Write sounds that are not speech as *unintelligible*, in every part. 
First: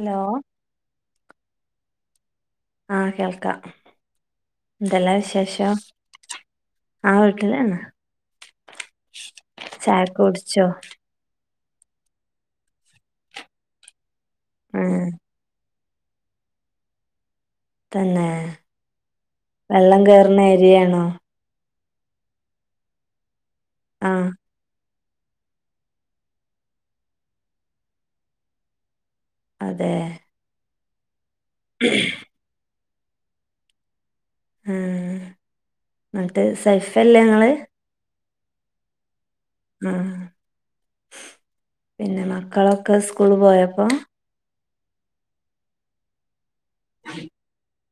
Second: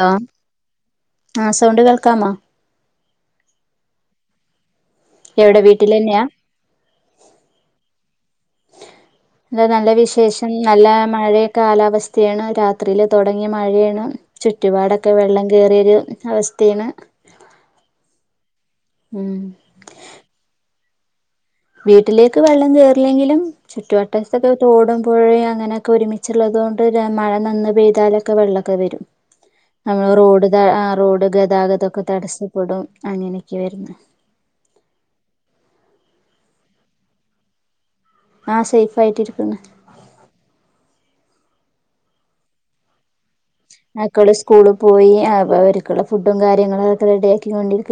Hello ആഹ് sound കേൾക്കാമോ. ആഹ് കേൾക്കാം. എന്തെല്ലാം എവിടെ വിശേഷം. വീട്ടിലെന്നെയാ ആ വീട്ടിലാണ്. നല്ല ചായക്കെ വിശേഷം കുടിച്ചോ നല്ല മഴയാ കാലാവസ്ഥയാണ് രാത്രിയിൽ തുടങ്ങിയ മഴയാണ്. ഉം ചുറ്റുപാടൊക്കെ വെള്ളം കേറിയൊരു അവസ്ഥായാണ്. തന്നെ! ഉം വെള്ളം കേറുന്ന ഏരിയയാണോ. വീട്ടിലേക്ക് വെള്ളം കേറില്ലെങ്കിലും. ആഹ് ചുറ്റുവട്ടത്തൊക്കെ തോടും പുഴയും അങ്ങനെയൊക്കെ ഒരുമിച്ചുള്ളത് കൊണ്ട് മഴ നന്ന പെയ്താലൊക്കെ വെള്ളമൊക്കെ വരും. അതെ മ്മള് റോഡ് ത ആ റോഡ് ഗതാഗതൊക്കെ തടസ്സപ്പെടും. അങ്ങനെയൊക്കെ വരുന്ന് ആഹ് എന്നിട്ട് സെഫല്ലേ ങ്ങള് ആ സേഫ് ആയിട്ടിരി ആഹ് പിന്നെ മക്കളൊക്കെ സ്കൂള് പോയപ്പോ മക്കള് സ്കൂള് പോയി അപ്പോ അവരിക്കുള്ള ഫുഡും കാര്യങ്ങളൊക്കെ റെഡിയാക്കി കൊണ്ടിരി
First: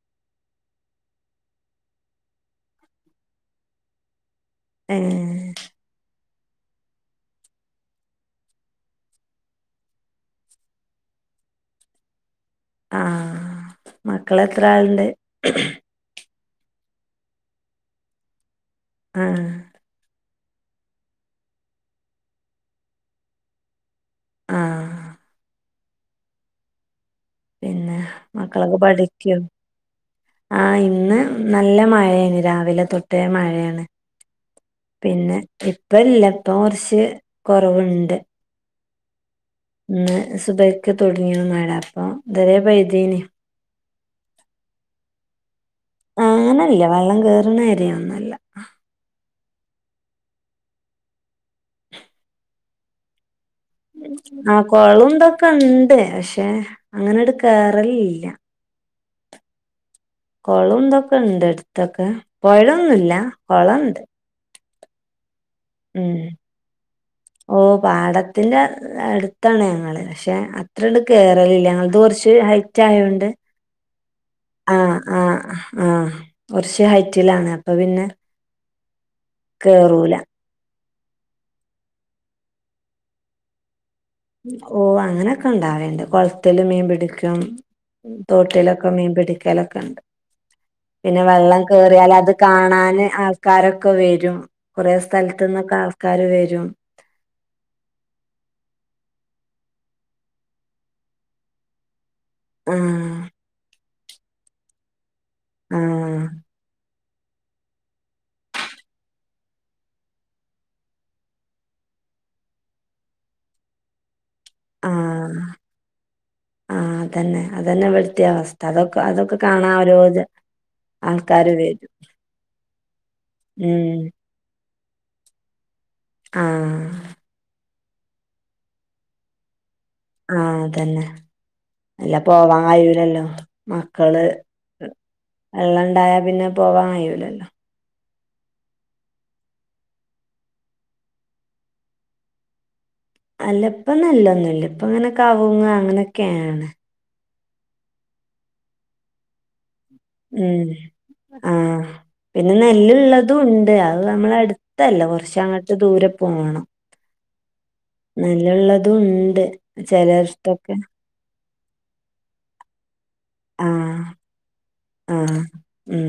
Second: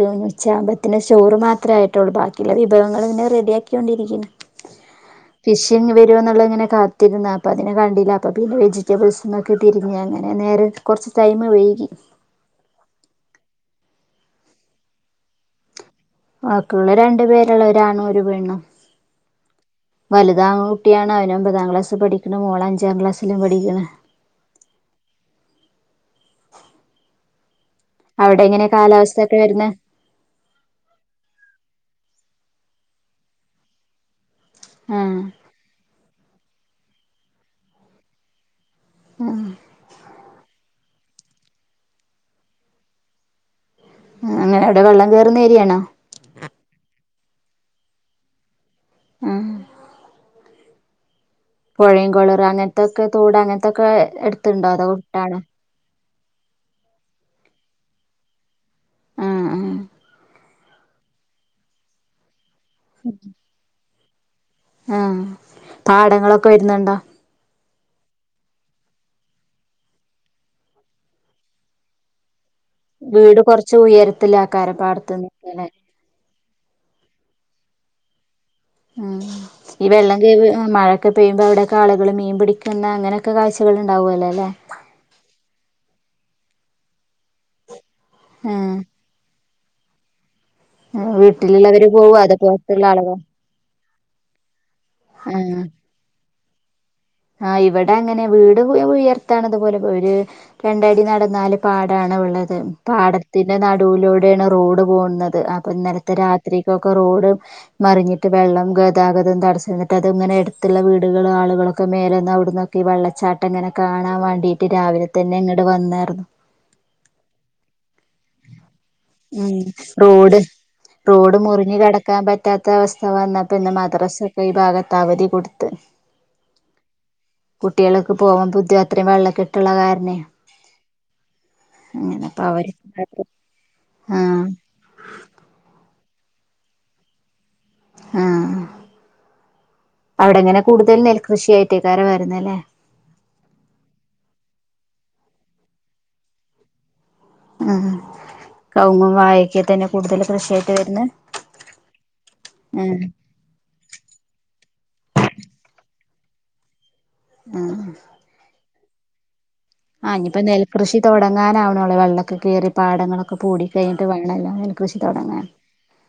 ച്ചമ്പത്തിന് ചോറ് മാത്രേ ആയിട്ടുള്ളൂ. ബാക്കിയുള്ള വിഭവങ്ങൾ ഇങ്ങനെ റെഡിയാക്കി ക്കൊണ്ടിരിക്കുന്നു. ഏഹ് ഫിഷിംഗ് വരു എന്നുള്ള അങ്ങനെ കാത്തിരുന്നു. അപ്പൊ അതിനെ കണ്ടില്ല അപ്പൊ പിന്നെ വെജിറ്റബിൾസിലേക്ക് തിരിഞ്ഞു ഞാന് അ നേരെ കൊറച്ച് ടൈമ് വൈകി. ആ മക്കള് എത്ര ആളണ്ട്. രണ്ട് പേരോള്ളു ഒരാണും ഒരുപെണ്ണും ആഹ് വലുത് ആകുട്ടിയാണ് അവന് ഒമ്പതാം ക്ലാസ്സ് പഠിക്കുന്നു. മോള് അഞ്ചാം ക്ലാസ്സിലും പഠിക്കണ് ആഹ് *inaudible* പിന്നെ അവിടെ എങ്ങനെ മക്കളൊക്കെ കാലാവസ്ഥ ഒക്കെ പഠിക്കോ? വരുന്നെ ആ ഇന്ന് നല്ല മഴ രാവിലെ തൊട്ടേ മഴയാണ്. ആഹ് പിന്നെ ഇപ്പല്ല. തോർച്ച് കുറവുണ്ട്. മ് ന്ന് സുഭയിക്ക തുടങ്ങിയ മഴ അപ്പൊ തെ പൈതിന് അങ്ങനെ അവിടെ വെള്ളം കേറുന്ന ഏരിയാണോ. ആഹ് നല്ല വെള്ളം കേയറണരിയ ഒന്നല്ല. ഉം പുഴയും കുണറ അങ്ങനത്തൊക്കെ തൊട ഞ ആഹ് കൊളംന്തൊക്കെ ഉണ്ട് പക്ഷെ അങ്ങനെട് കേറളില്ല. ആഹ് ആഹ് കുളംന്തൊക്കെ ഇണ്ട് അടുത്തൊക്കെ പുഴമൊന്നു മില്ല കൊളുണ്ട് ആഹ് പാടങ്ങളൊക്കെ വരുന്നുണ്ടോ? ഓ പാടത്തിന്റെ അടുത്താണ് ഞങ്ങള് പക്ഷെ അത്ര ഇണ്ട് കേററില്ല ഞങ്ങളത് കുറച്ച് ഹൈ മുറ്റായൊണ്ട് വീട് കൊറച്ച് ഉയരത്തിലാക്കാരം ആഹ് ആഹ് പാടത്തുനിന്നല്ലേ ആഹ് കുറച്ച് ഹൈറ്റിലാണ്. അപ്പൊ പിന്നെ ഉം ഈ കേറൂല വെള്ളം കേ വി മഴ ഒക്കെ പയുമ്പോ അവിടെക്കെ ആള്കള് മീൻ പിടിക്കുന്ന അങ്ങനൊക്കെ കാഴ്ച്ചകൾണ്ട് ഓ അങ്ങനെയൊക്കെ ഇണ്ടാവേണ്ട് കൊളത്തിൽ മീൻ പിടിക്കും. ആഹ് തോട്ടിലൊക്കെ മീൻ പിടിക്കലൊക്കെണ്ട് പിന്നെ വെള്ളം വീട്ടിലുള്ളവര് കേയറിയാൽ പോവും അത് പുറത്തുള്ള കാണാൻ ആളുകൾ ആൾക്കാരൊക്കെ വരും കുറെ സ്ഥലത്തന്നൊക്കെ ആൾക്കാർ വരും ആ ഇവിടെ അങ്ങനെ വീട് ഉയർത്തണതുപോലെ ഒരു രണ്ടടി നടന്നാല് പാടാണ് ള്ളത് ആഹ് പാടത്തിന്റെ നടുവിലൂടെയാണ് റോഡ് പോകുന്നത് അപ്പൊ ഇന്നലത്തെ ആഹ് രാത്രി ക്കൊക്കെ റോഡ് മറിഞ്ഞിട്ട് വെള്ളം ഗതാഗതം തടസംന്നിട്ട് അത് ഇങ്ങനെ അ ടുത്തുള്ള വീടുകൾ ആളുകളൊക്കെ മേലന്നന്ന് അവിടന്നൊക്കെഈ വെള്ളച്ചാട്ടങ്ങനെ കാണാൻ വേണ്ടി രാവിലെ തന്നെ ആഹ് ങ്ങോട്ട വന്നായിരുന്നു ആഹ് അതന്നെ അതന്നെ ഇവിടുത്തെ അവസ്ഥ അതൊക്കെ അതൊക്കെ ഉം കാണാൻ ഓരോ ജ- റോഡ് റോഡ് ആൾക്കാര് മുറിഞ്ഞ വരും കിടക്കാൻ പറ്റാത്ത അവസ്ഥ വന്നാപ്പന്നെ ഉം മദ്രാസ ഒക്കെ ഈ ഭാഗത്ത് അവധി കൊടുത്ത് ആ കുട്ടികൾക്ക് പോകാൻ ബുദ്ധി അത്രയും വെള്ളം കെട്ട് ആ അതന്നെ അല്ല അങ്ങനെപ്പ പോവാൻ അവര് കഴൂലല്ലോ മക്കള് ആഹ് വെള്ളണ്ടായ പിന്നെ പോവാൻ കഴിയു. ആ അവിടെങ്ങനെ കൂടുതൽ നെൽകൃഷിയായിട്ടേക്കാര വരുന്നല്ലേ അല്ല ഇപ്പ നെല്ലെന്നുല്ല ഇപ്പ ഇങ്ങനെ കാവുങ് അങ്ങനൊക്കെയാണ് ഉ കവുങ്ങും വായക്കെ തന്നെ കൂടുതൽ കൃഷിയായിട്ട് വരുന്ന ആ പിന്നെ നെല്ലലള്ളതും ഉണ്ട് അത് നമ്മൾ അടുത്തല്ല കുറച്ച അങ്ങോട്ട് ദൂരെ പോകണം ആ തുണ്ട് ആ ഇനിയിപ്പോ നെൽകൃഷി തുടങ്ങാനാവണോള്ളേ വെള്ളക്കെ കയറി പാടങ്ങളൊക്കെ പൂടി ആഹ് കഴിഞ്ഞിട്ട് വേണല്ലോ നെൽ കൃഷി ആഹ് തുടങ്ങാൻ ഉം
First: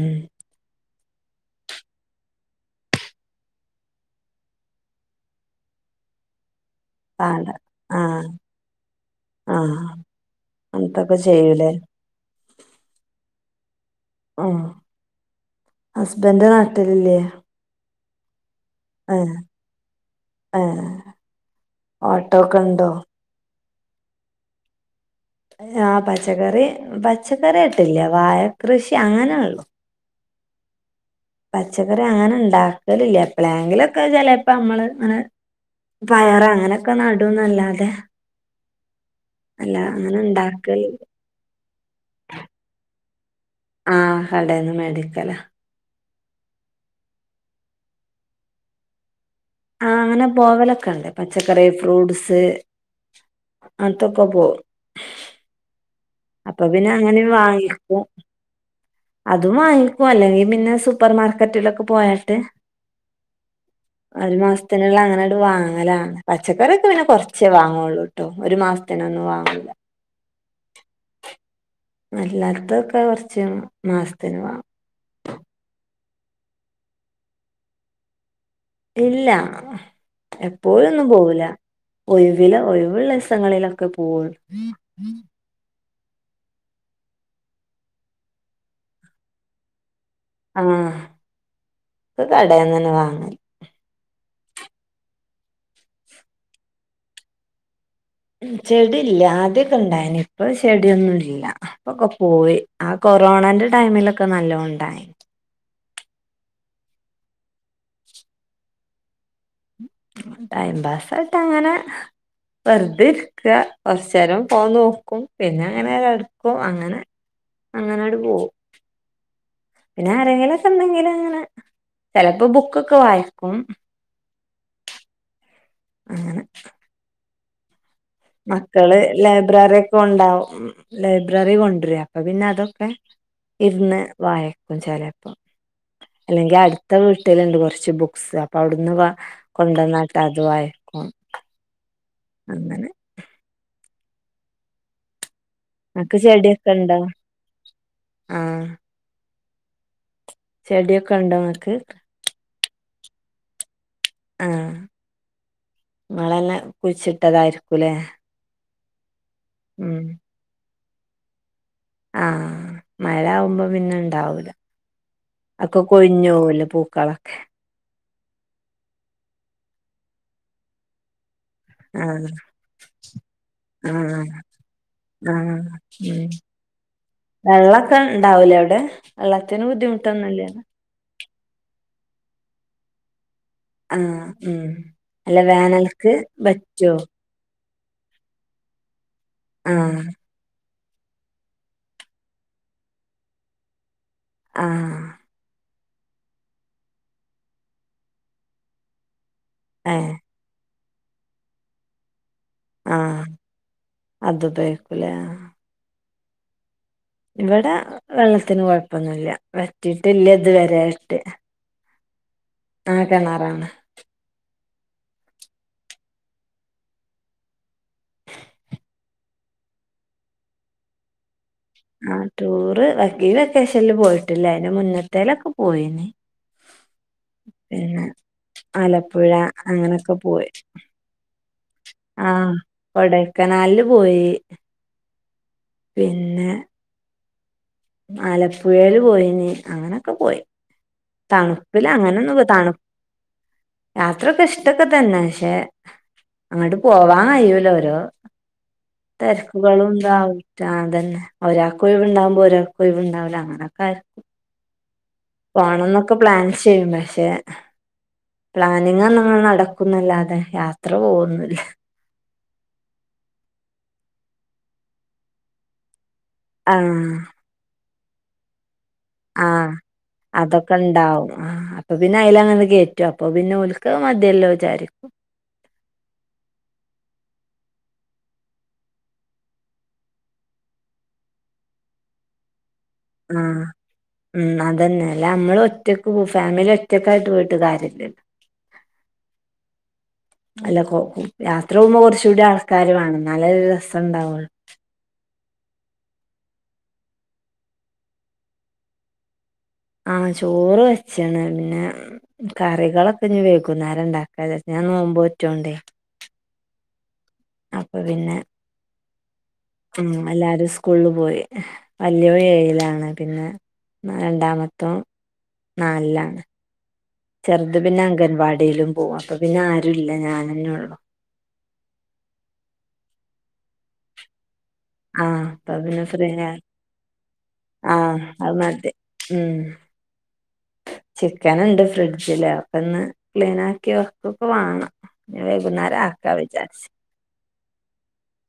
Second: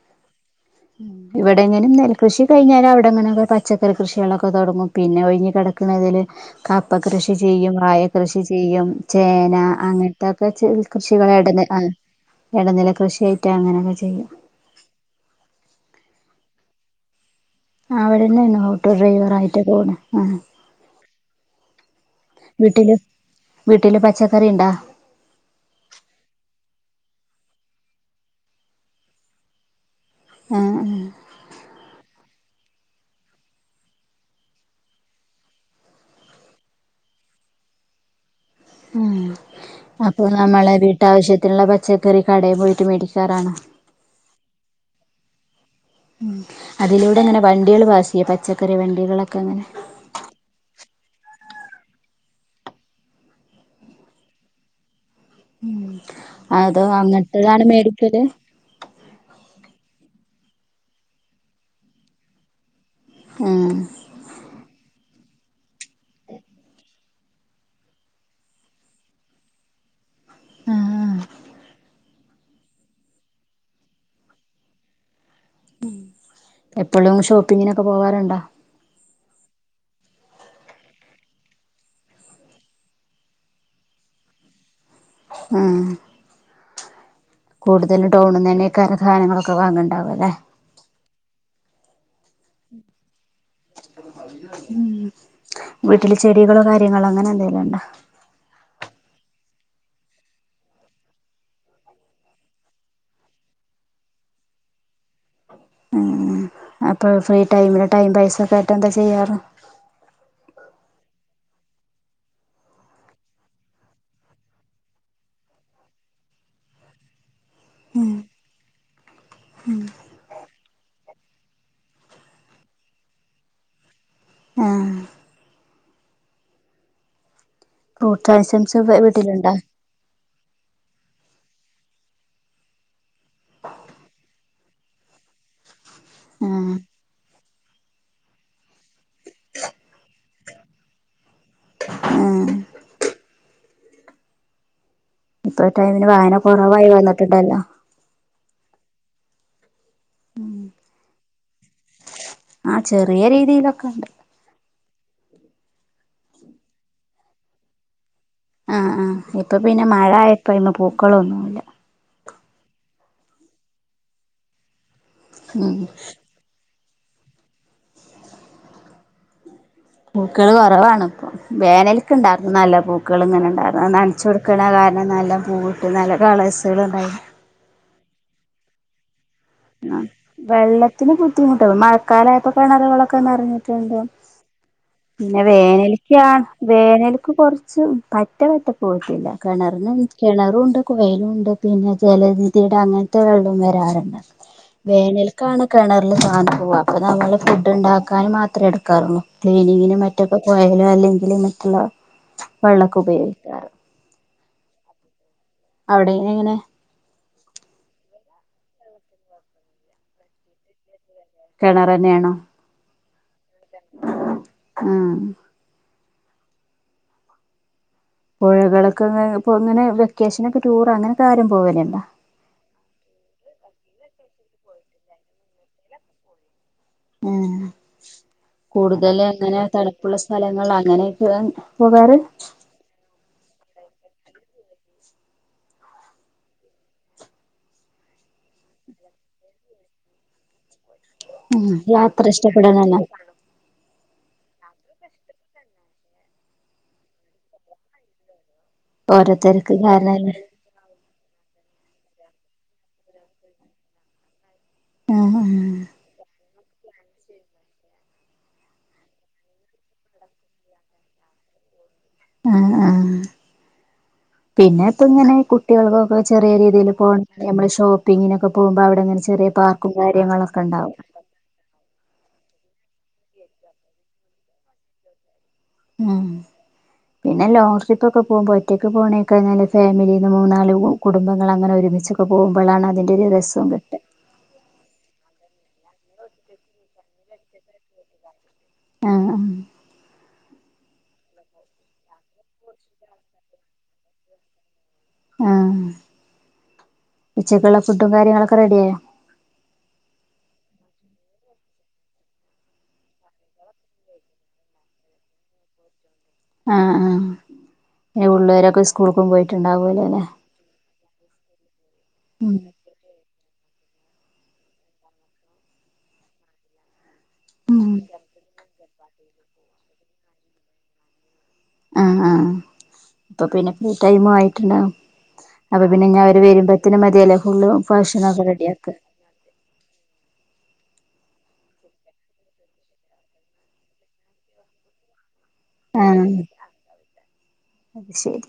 ഇവിടെ എങ്ങനും നെൽ കൃഷി കയിഞാൽ അവിടെങ്ങനെൊക്കെ പച്ചക്കറി കൃഷികളൊക്കെ തുടങ്ങും പിന്നെ ഒഴിഞ്ഞഞ് കിടക്ക *unintelligible* കപ്പ കൃഷി പാട ചെയ്യും വായ ആഹ് കൃഷി ചെയ്യും ചേന ആഹ് അങ്ങനത്തെൊക്കെ അങ്ങനത്തൊക്കെ കൃഷികള ഇട ചെയ്യൂലേ ആ ഇടനില കൃഷിയിട്ട അങ്ങനെയൊക്കെ ചെയ്യും ഉം ഹസ്ബൻഡ് നാട്ടില് ല്ലേ അവിടെന്നാണ് ഓട്ടോ ഡ്രൈവർ ആയിട്ടൊ പോണ് ആ ഏഹ് ഓട്ടോക്കെ ഉണ്ടോ വീട്ടില് പച്ചക്കറി ഉണ്ടാ ആ പച്ചക്കറി പച്ചക്കറിയാട്ടില്ല വാഴ കൃഷി അങ്ങനെള്ളു ആ ആ പച്ചക്കറി അങ്ങനെ ഉണ്ടാക്കലില്ല എപ്പഴെങ്കിലുംക്കെ ചിലപ്പോ നമ്മള് അങ്ങനെ പയർ അങ്ങനെയൊക്കെ നടുംന്നല്ലാതെ ഉം അല്ല അപ്പൊ നമ്മളെ വീട്ടാവശ്യത്തിനുള്ള പച്ചക്കറി കടയിൽ പോയിട്ട് മേടിക്കാറാണ് ആ കടേന്ന് മേടിക്കലാ ഉം അതിലൂടെ അങ്ങനെ വണ്ടികൾ പാസ് ചെയ്യോ പച്ചക്കറി വണ്ടികളൊക്കെ അങ്ങനെ ആ അങ്ങനെ പോകലൊക്കെ ഉണ്ട് പച്ചക്കറി ഫ്രൂട്സ് അതോക്കെ പോവും അപ്പൊ അതോ പിന്നെ അങ്ങനെ അങ്ങട്ട്താണ് വാങ്ങിക്കും മേടിക്കല് അതും വാങ്ങിക്കോ അല്ലെങ്കി പിന്നെ സൂപ്പർ മാർക്കറ്റിലൊക്കെ പോയാട്ട് ഉം ഒരു മാസത്തിനുള്ള അങ്ങനെ വാങ്ങലാണ് പച്ചക്കറൊക്കെ പിന്നെ കൊറച്ചേ വാങ്ങള്ളൂ ട്ടോ ഒരു മാസത്തിനൊന്നും വാങ്ങൂല്ല അല്ലാത്തൊക്കെ കൊറച്ച മാസത്തിന് വേ എപ്പോഴും ഷോപ്പിങ്ങിനൊക്കെ പോകറുണ്ടോ ഇല്ല എപ്പോഴൊന്നും പോവൂല ഒഴിവില ഒഴിവുള്ളസങ്ങളിലൊക്കെ പോവുള്ളു ആ കൂടുതലും ടൗണിന്നെന്നെയ്ക്കാരം സാദനങ്ങളൊക്കെ വാങ്ങണ്ട് ആ കടേന്നന്നേ വാങ്ങല് ഉ വീട്ടില് ചെടികളോ കാര്യങ്ങളോ അങ്ങനെ എന്തെലും ഉണ്ടോ ചെടി ഇല്ല ആദ്യൊക്കെ ഉണ്ടായന് ഇപ്പൊ ചെടിയൊന്നും ഇല്ല അപ്പൊക്കെ പോയി ആ കൊറോണന്റെ ടൈമിലൊക്കെ നല്ലോം ഉണ്ടായി ഉം അപ്പൊ ഫ്രീ ടൈമിന് ടൈം പൈസ ഒക്കെ ആയിട്ട് എന്താ ചെയ്യാറ് ടൈം പാസ ആയിട്ട് അങ്ങനെ വെറുതെ ഇരിക്ക കുറച്ച നേരം ഫോൺ നോക്കും പിന്നെ അങ്ങനെ കിടക്കും അങ്ങനെ അങ്ങാനാണ്ട് പോവും പിന്നെ ആരെങ്കിലൊക്കെ ഉണ്ടെങ്കിലും അങ്ങനെ ചിലപ്പോ ബുക്കൊക്കെ വായിക്കും ആഹ അങ്ങനെ ഫ്രൂട്ട്സ് ഐറ്റംസ് മക്കള് വീട്ടിലുണ്ടോ ലൈബ്രറി ഒക്കെ ഉണ്ടാവും ഉ ലൈബ്രറി കൊണ്ടര അപ്പ പിന്നെ അതൊക്കെ ഇരുന്ന് വായക്കും ചിലപ്പോം അല്ലെങ്കി ആഹ് അടുത്ത വീട്ടിലുണ്ട് കുറച്ച് ബുക്സ് അപ്പൊ അവിടുന്ന് കൊണ്ടുവന്നാട്ട് അതുവായി അങ്ങനെ ആഹ് അങ്ങനെ ഇപ്പൊ ടൈമിന് നിങ്ങക്ക് വായന കുറവായി വന്നിട്ടുണ്ടല്ലോ ആ ചെടിയൊക്കെ ഉണ്ടോ ഇങ്ങക്ക് ആഹ ചെറിയ രീതിയിലൊക്കെ ഉണ്ട് ആഹ ഇങ്ങളെന്നെ കുഴിച്ചിട്ടതായിരിക്കൂലേ ആഹ് ആഹ ഇപ്പൊ പിന്നെ മഴ ആയ പിന്നെ പൂക്കളൊന്നുമല്ല ആഹ മഴ ആകുമ്പോ പിന്നെ ഇണ്ടാവൂല ഉം ഒക്കെ കൊഴിഞ്ഞ പോകല പൂ കളക്കെ പൂക്കള് കുറവാണ് ഇപ്പൊ ആഹ് വേനലക്കുണ്ടായിരുന്നു നല്ല പൂക്കൾ ഇങ്ങനെ ഉണ്ടായിരുന്നു നനച്ചുക ആഹ് കൊടുക്കണ കാരണം നല്ല പൂവി ഇട്ട് നല്ല കള സലാണ്ടായി വെള്ളമൊക്കെ ഉണ്ടാവൂലേ അവിടെ വെള്ളത്തിന് ആ ബുദ്ധിമുട്ടൊന്നുല്ല വെള്ളത്തിന് ബുദ്ധിമുട്ട് മഴക്കാല ആയപ്പോ കിണറുകളളൊക്കെന്ന്റിഞ്ഞ് ആഹ ഉം അല്ല പിന്നെ വേനൽക്ക് വേനലക്കാണ് പറ്റോ വേനലക്ക് കുറച്ചു കുറച്ച് പറ്റ പറ്റ പോട്ടില്ല കിണറി ആഹ് കിണറുംണ്ട് കുയലും ഉണ്ട് പിന്നെ ജലനിതിടെ അങ്ങനത്തെ വെള്ളം വരാറുണ്ട് ആഹ് വേനൽക്കണ കിണറില് സാ പോവാ അപ്പൊ നമ്മള് ഫുഡ് ഉണ്ടാക്കാനൻ മാത്രേ എടുക്കാറുള്ളു ക്ലീനിങ്ങിനും ഏഹ് മറ്റൊക്കെ കോയലും അല്ലെങ്കില് മറ്റുള്ള വെള്ളമൊക്കെ ആഹ് ഉപയോഗിക്കാറ് അത് ഉപയോഗിക്കൂലേ അവിടെ എങ്ങനെ ഇവിടെ വെള്ളത്തിന് കൊഴപ്പൊന്നുമല്ല വറ്റിട്ടില്ല ഇതു വരൊയിട്ട് കിണർ തന്നെയാണോ ആ കിണാറാണ് ആ ആ പുഴകളൊക്കെ ഇ ഇങ്ങനെ വെക്കേഷന ഒക്കെ ടൂർ അങ്ങനെ കാര്യം ആ ടൂറ് വഈ വെക്കേഷനിൽ പോയിട്ടില്ല അന് മുന്നത്തേലൊക്കെ പോയിന്ന് ഉ കൂടുതൽ ആലപ്പുഴ അങ്ങനെ അങ്ങനൊക്കെ തണുപ്പുള്ള പോയി സ്ഥലങ്ങൾ അങ്ങനെയൊക്കെ പോകാറ് കനാലില് പോയി പിന്നെ ആലപ്പുഴയില് പോയീനി അങ്ങനൊക്കെ പോയി ഉം തണുപ്പില്ല യാത്ര അങ്ങനെഒന്നും തണു ഇഷ്ടപ്പെടാനല്ല അത്രക്ക് ഇഷ്ട്ടൊക്കെ തന്നെ പക്ഷെ അങ്ങോട്ട് പോവാൻ കഴിയൂല ഓരോ ഓരോരുത്തർക്ക് തെരക്ക്കള് ണ്ടായി കാരണല്ലേ ട്ടാ അതന്നെ ഒരാക്ക് ഒയ്‌വ് ണ്ടാകുമ്പോ ഒരാ കൊയിവ്ണ്ടാവൂല അങ്ങനെക്കെ ആയിരിക്കും ആഹ് പോണം ന്നൊക്കെ പ്ലാൻ ചെയ്യും പക്ഷെ പ്ലാനിങ് അങ്ങനെ നടക്കും ന്നല്ലാതെ യാത്ര പോവൊന്നുല്ല ആ ആ പിന്നെ ഇപ്പൊ ഇങ്ങനെ കുട്ടിയോൾ ക്ക് ഇപ്പോ ചെറിയ രീതിയില് പോ ആഹ് നമ്മൾ ഷോപ്പിങ്ങിനൊക്കെ പോകുമ്പോ അവി ടെ ങ്ങനെ ചെറിയ ആഹ് പാർക്കും കാര്യങ്ങളൊക്കെ അതൊക്കെ ഉണ്ടാവും ആഹ് അപ്പൊ പിന്നെ അയ്ലങ്ങനെ കേറ്റുംഅപ്പൊ പിന്നെ ഓൽക്ക് അത് മതിയല്ലോ ചാരിക്കും മ്മ് പിന്നെ ലോങ് ട്രിപ്പ് ഒക്കെ പോകുമ്പോ ഒറ്റയ്ക്ക് പോണേക്കാൾ നല്ലത് ഫാമിലി മൂന്നാല് കുടുംബങ്ങൾ അങ്ങനെ ഒര് മിച്ചൊക്കെ പോകുമ്പോളാണ് ആ മ്മ് അതന്നെ അല്ല നമ്മള് ഒറ്റക്ക് പോ ഫാമിലി ഒറ്റക്കായിട്ട് പോയിട്ട് കാര്യല്ലല്ലോ ആഹ് ആഹ് അല്ല കൊ യാത്ര പോകുമ്പോ കുറച്ച കൂടി ആൾക്കാര് വാണം ഇന്നാലെ ഒരു രസുണ്ടാവുള്ളു ആ ഉച്ചക്കുള്ള ഫുഡും കാര്യങ്ങളൊക്കെ റെഡിയായോ ആ ചോറ് വെച്ച്ണ് പിന്നെ കറികളൊക്കെ ഇനി വൈകുന്നേരം ഇണ്ടാക്കാ ചാരിച്ച് ഞാ നോമ്പോറ്റോണ്ടേ ആ ആ പിന്നെ പിള്ളേരൊക്കെ സ്കൂൾക്കും പോയി ഉം എല്ലാരും സ്കൂ ള് പോയി വല്യേ ൻ ഉം ഏയിലാണ് പിന്നെ രണ്ടാമ ത്തോൻ നാല് ലാണ് ചെറുത് ഉം പിന്നെ അംഗൻവാടിയിലും പോകും അപ്പൊ പിന്നെ ആരുല്ല ഞാനന്നെ ള്ളു ആ ആ അപ്പൊ പിന്നെ ഫ്രീ ടൈമും ആയി ട്ട് ണ്ടാവും അപ്പൊ പിന്നെ ഇനി അവര് വരുമ്പോത്തിന് മതിയല്ലോ ഫുള് ഭക്ഷണ ഒക്കെ റെഡി ആകാ മ്മ് ചിക്കൻ ഉണ്ട് ഫ്രിഡ്ജില് അഒക്കൊന്ന് ക്ലീൻ ആക്കി വെക്കൊക്കെ വാണം വൈകുന്നേരം ആഹ് ആക്ക വിചാരിച്ച് അത് ശരി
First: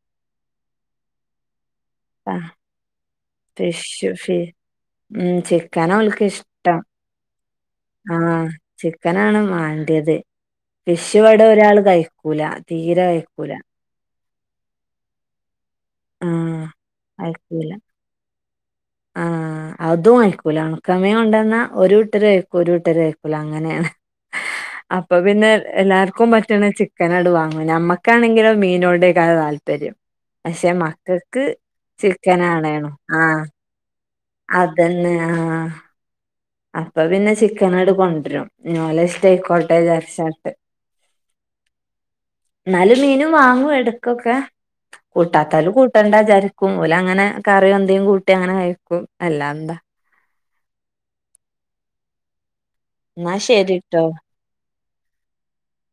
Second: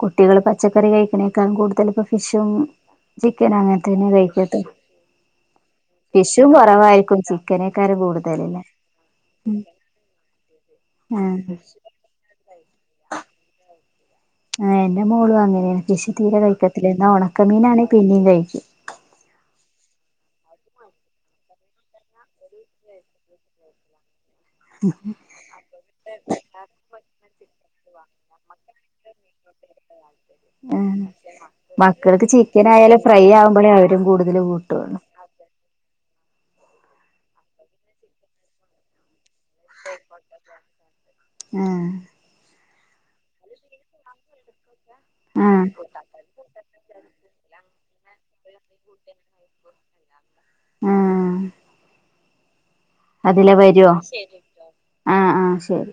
കുട്ടികള് പച്ചക്കറി കഴിക്കണേ ക്കാൾ കൂടുതലും ഇപ്പോ ഫിഷും ആഹ് ചിക്കൻ അങ്ങ ന് തന്നെ കഴിക്കത്തെ മ്മ് ചിക്കന് ഓൽക്ക് ഫിഷും ഇഷ്ടം കുറവായിരിക്കും ചിക്കനേക്കാരം ആ കൂടുതലല്ലേ ചിക്കനാണ് മാണ്ടയ ത്‌ ഫിഷ് ഇവടെ ആഹ് ഒരാള് കഴിക്കൂല തീരെ കഴിക്കൂല ആ എന്റെ മോളും അങ്ങനെ ഫിഷ് തീരെ ആഹ് കഴിക്കത്തില്ല ഇന്നാ അയക്കൂല ഒണക്കമീനണെങ്കി പിന്നെ കഴിക്കും ആഹ് അതും കയിക്കൂല ഉണക്ക മീൻ കൊണ്ടന്നാ ഒരു കൂട്ടര് കഴിക്കും ഒരു കൂട്ടര് കഴിക്കൂല അങ്ങനെണ് *unintelligible* അപ്പൊ പിന്നെ എല്ലാർക്കും പറ്റണ ചിക്കനാട് വാങ്ങും നമ്മക്കാണെങ്കിലോ മീനോടേക്കാരം താല്പര്യം പക്ഷെ ആഹ് മക്കൾക്ക് മക്കൾക്ക് ചിക്കൻ ചിക്കനാണേണും ആയാലും ആ ഫ്രൈ ആവുമ്പോളേ അവരും കൂടുതൽ കൂട്ടുള്ളൂ അതന്നെ ആഹ് അപ്പൊ പിന്നെ ചിക്കനാട്ട് കൊണ്ടരും ഇഞ്ഞ് ഓലെ ഷ്ടയിക്കോട്ടെ ചാരിച്ചാണ്ട് ആഹ് ന്നാലും മീനും വാങ്ങും എടക്കൊക്കെ ആഹ് കൂട്ടാത്താല് കൂട്ടണ്ടാചാരിക്കും ഓലങ്ങനെ കറിയും എന്തേകൂട്ടി അങ്ങനെ കയിക്കും അല്ലാന്താ ആ എന്നാ അതിലെ വരോ ശരിട്ടോ ആ ആ ശരി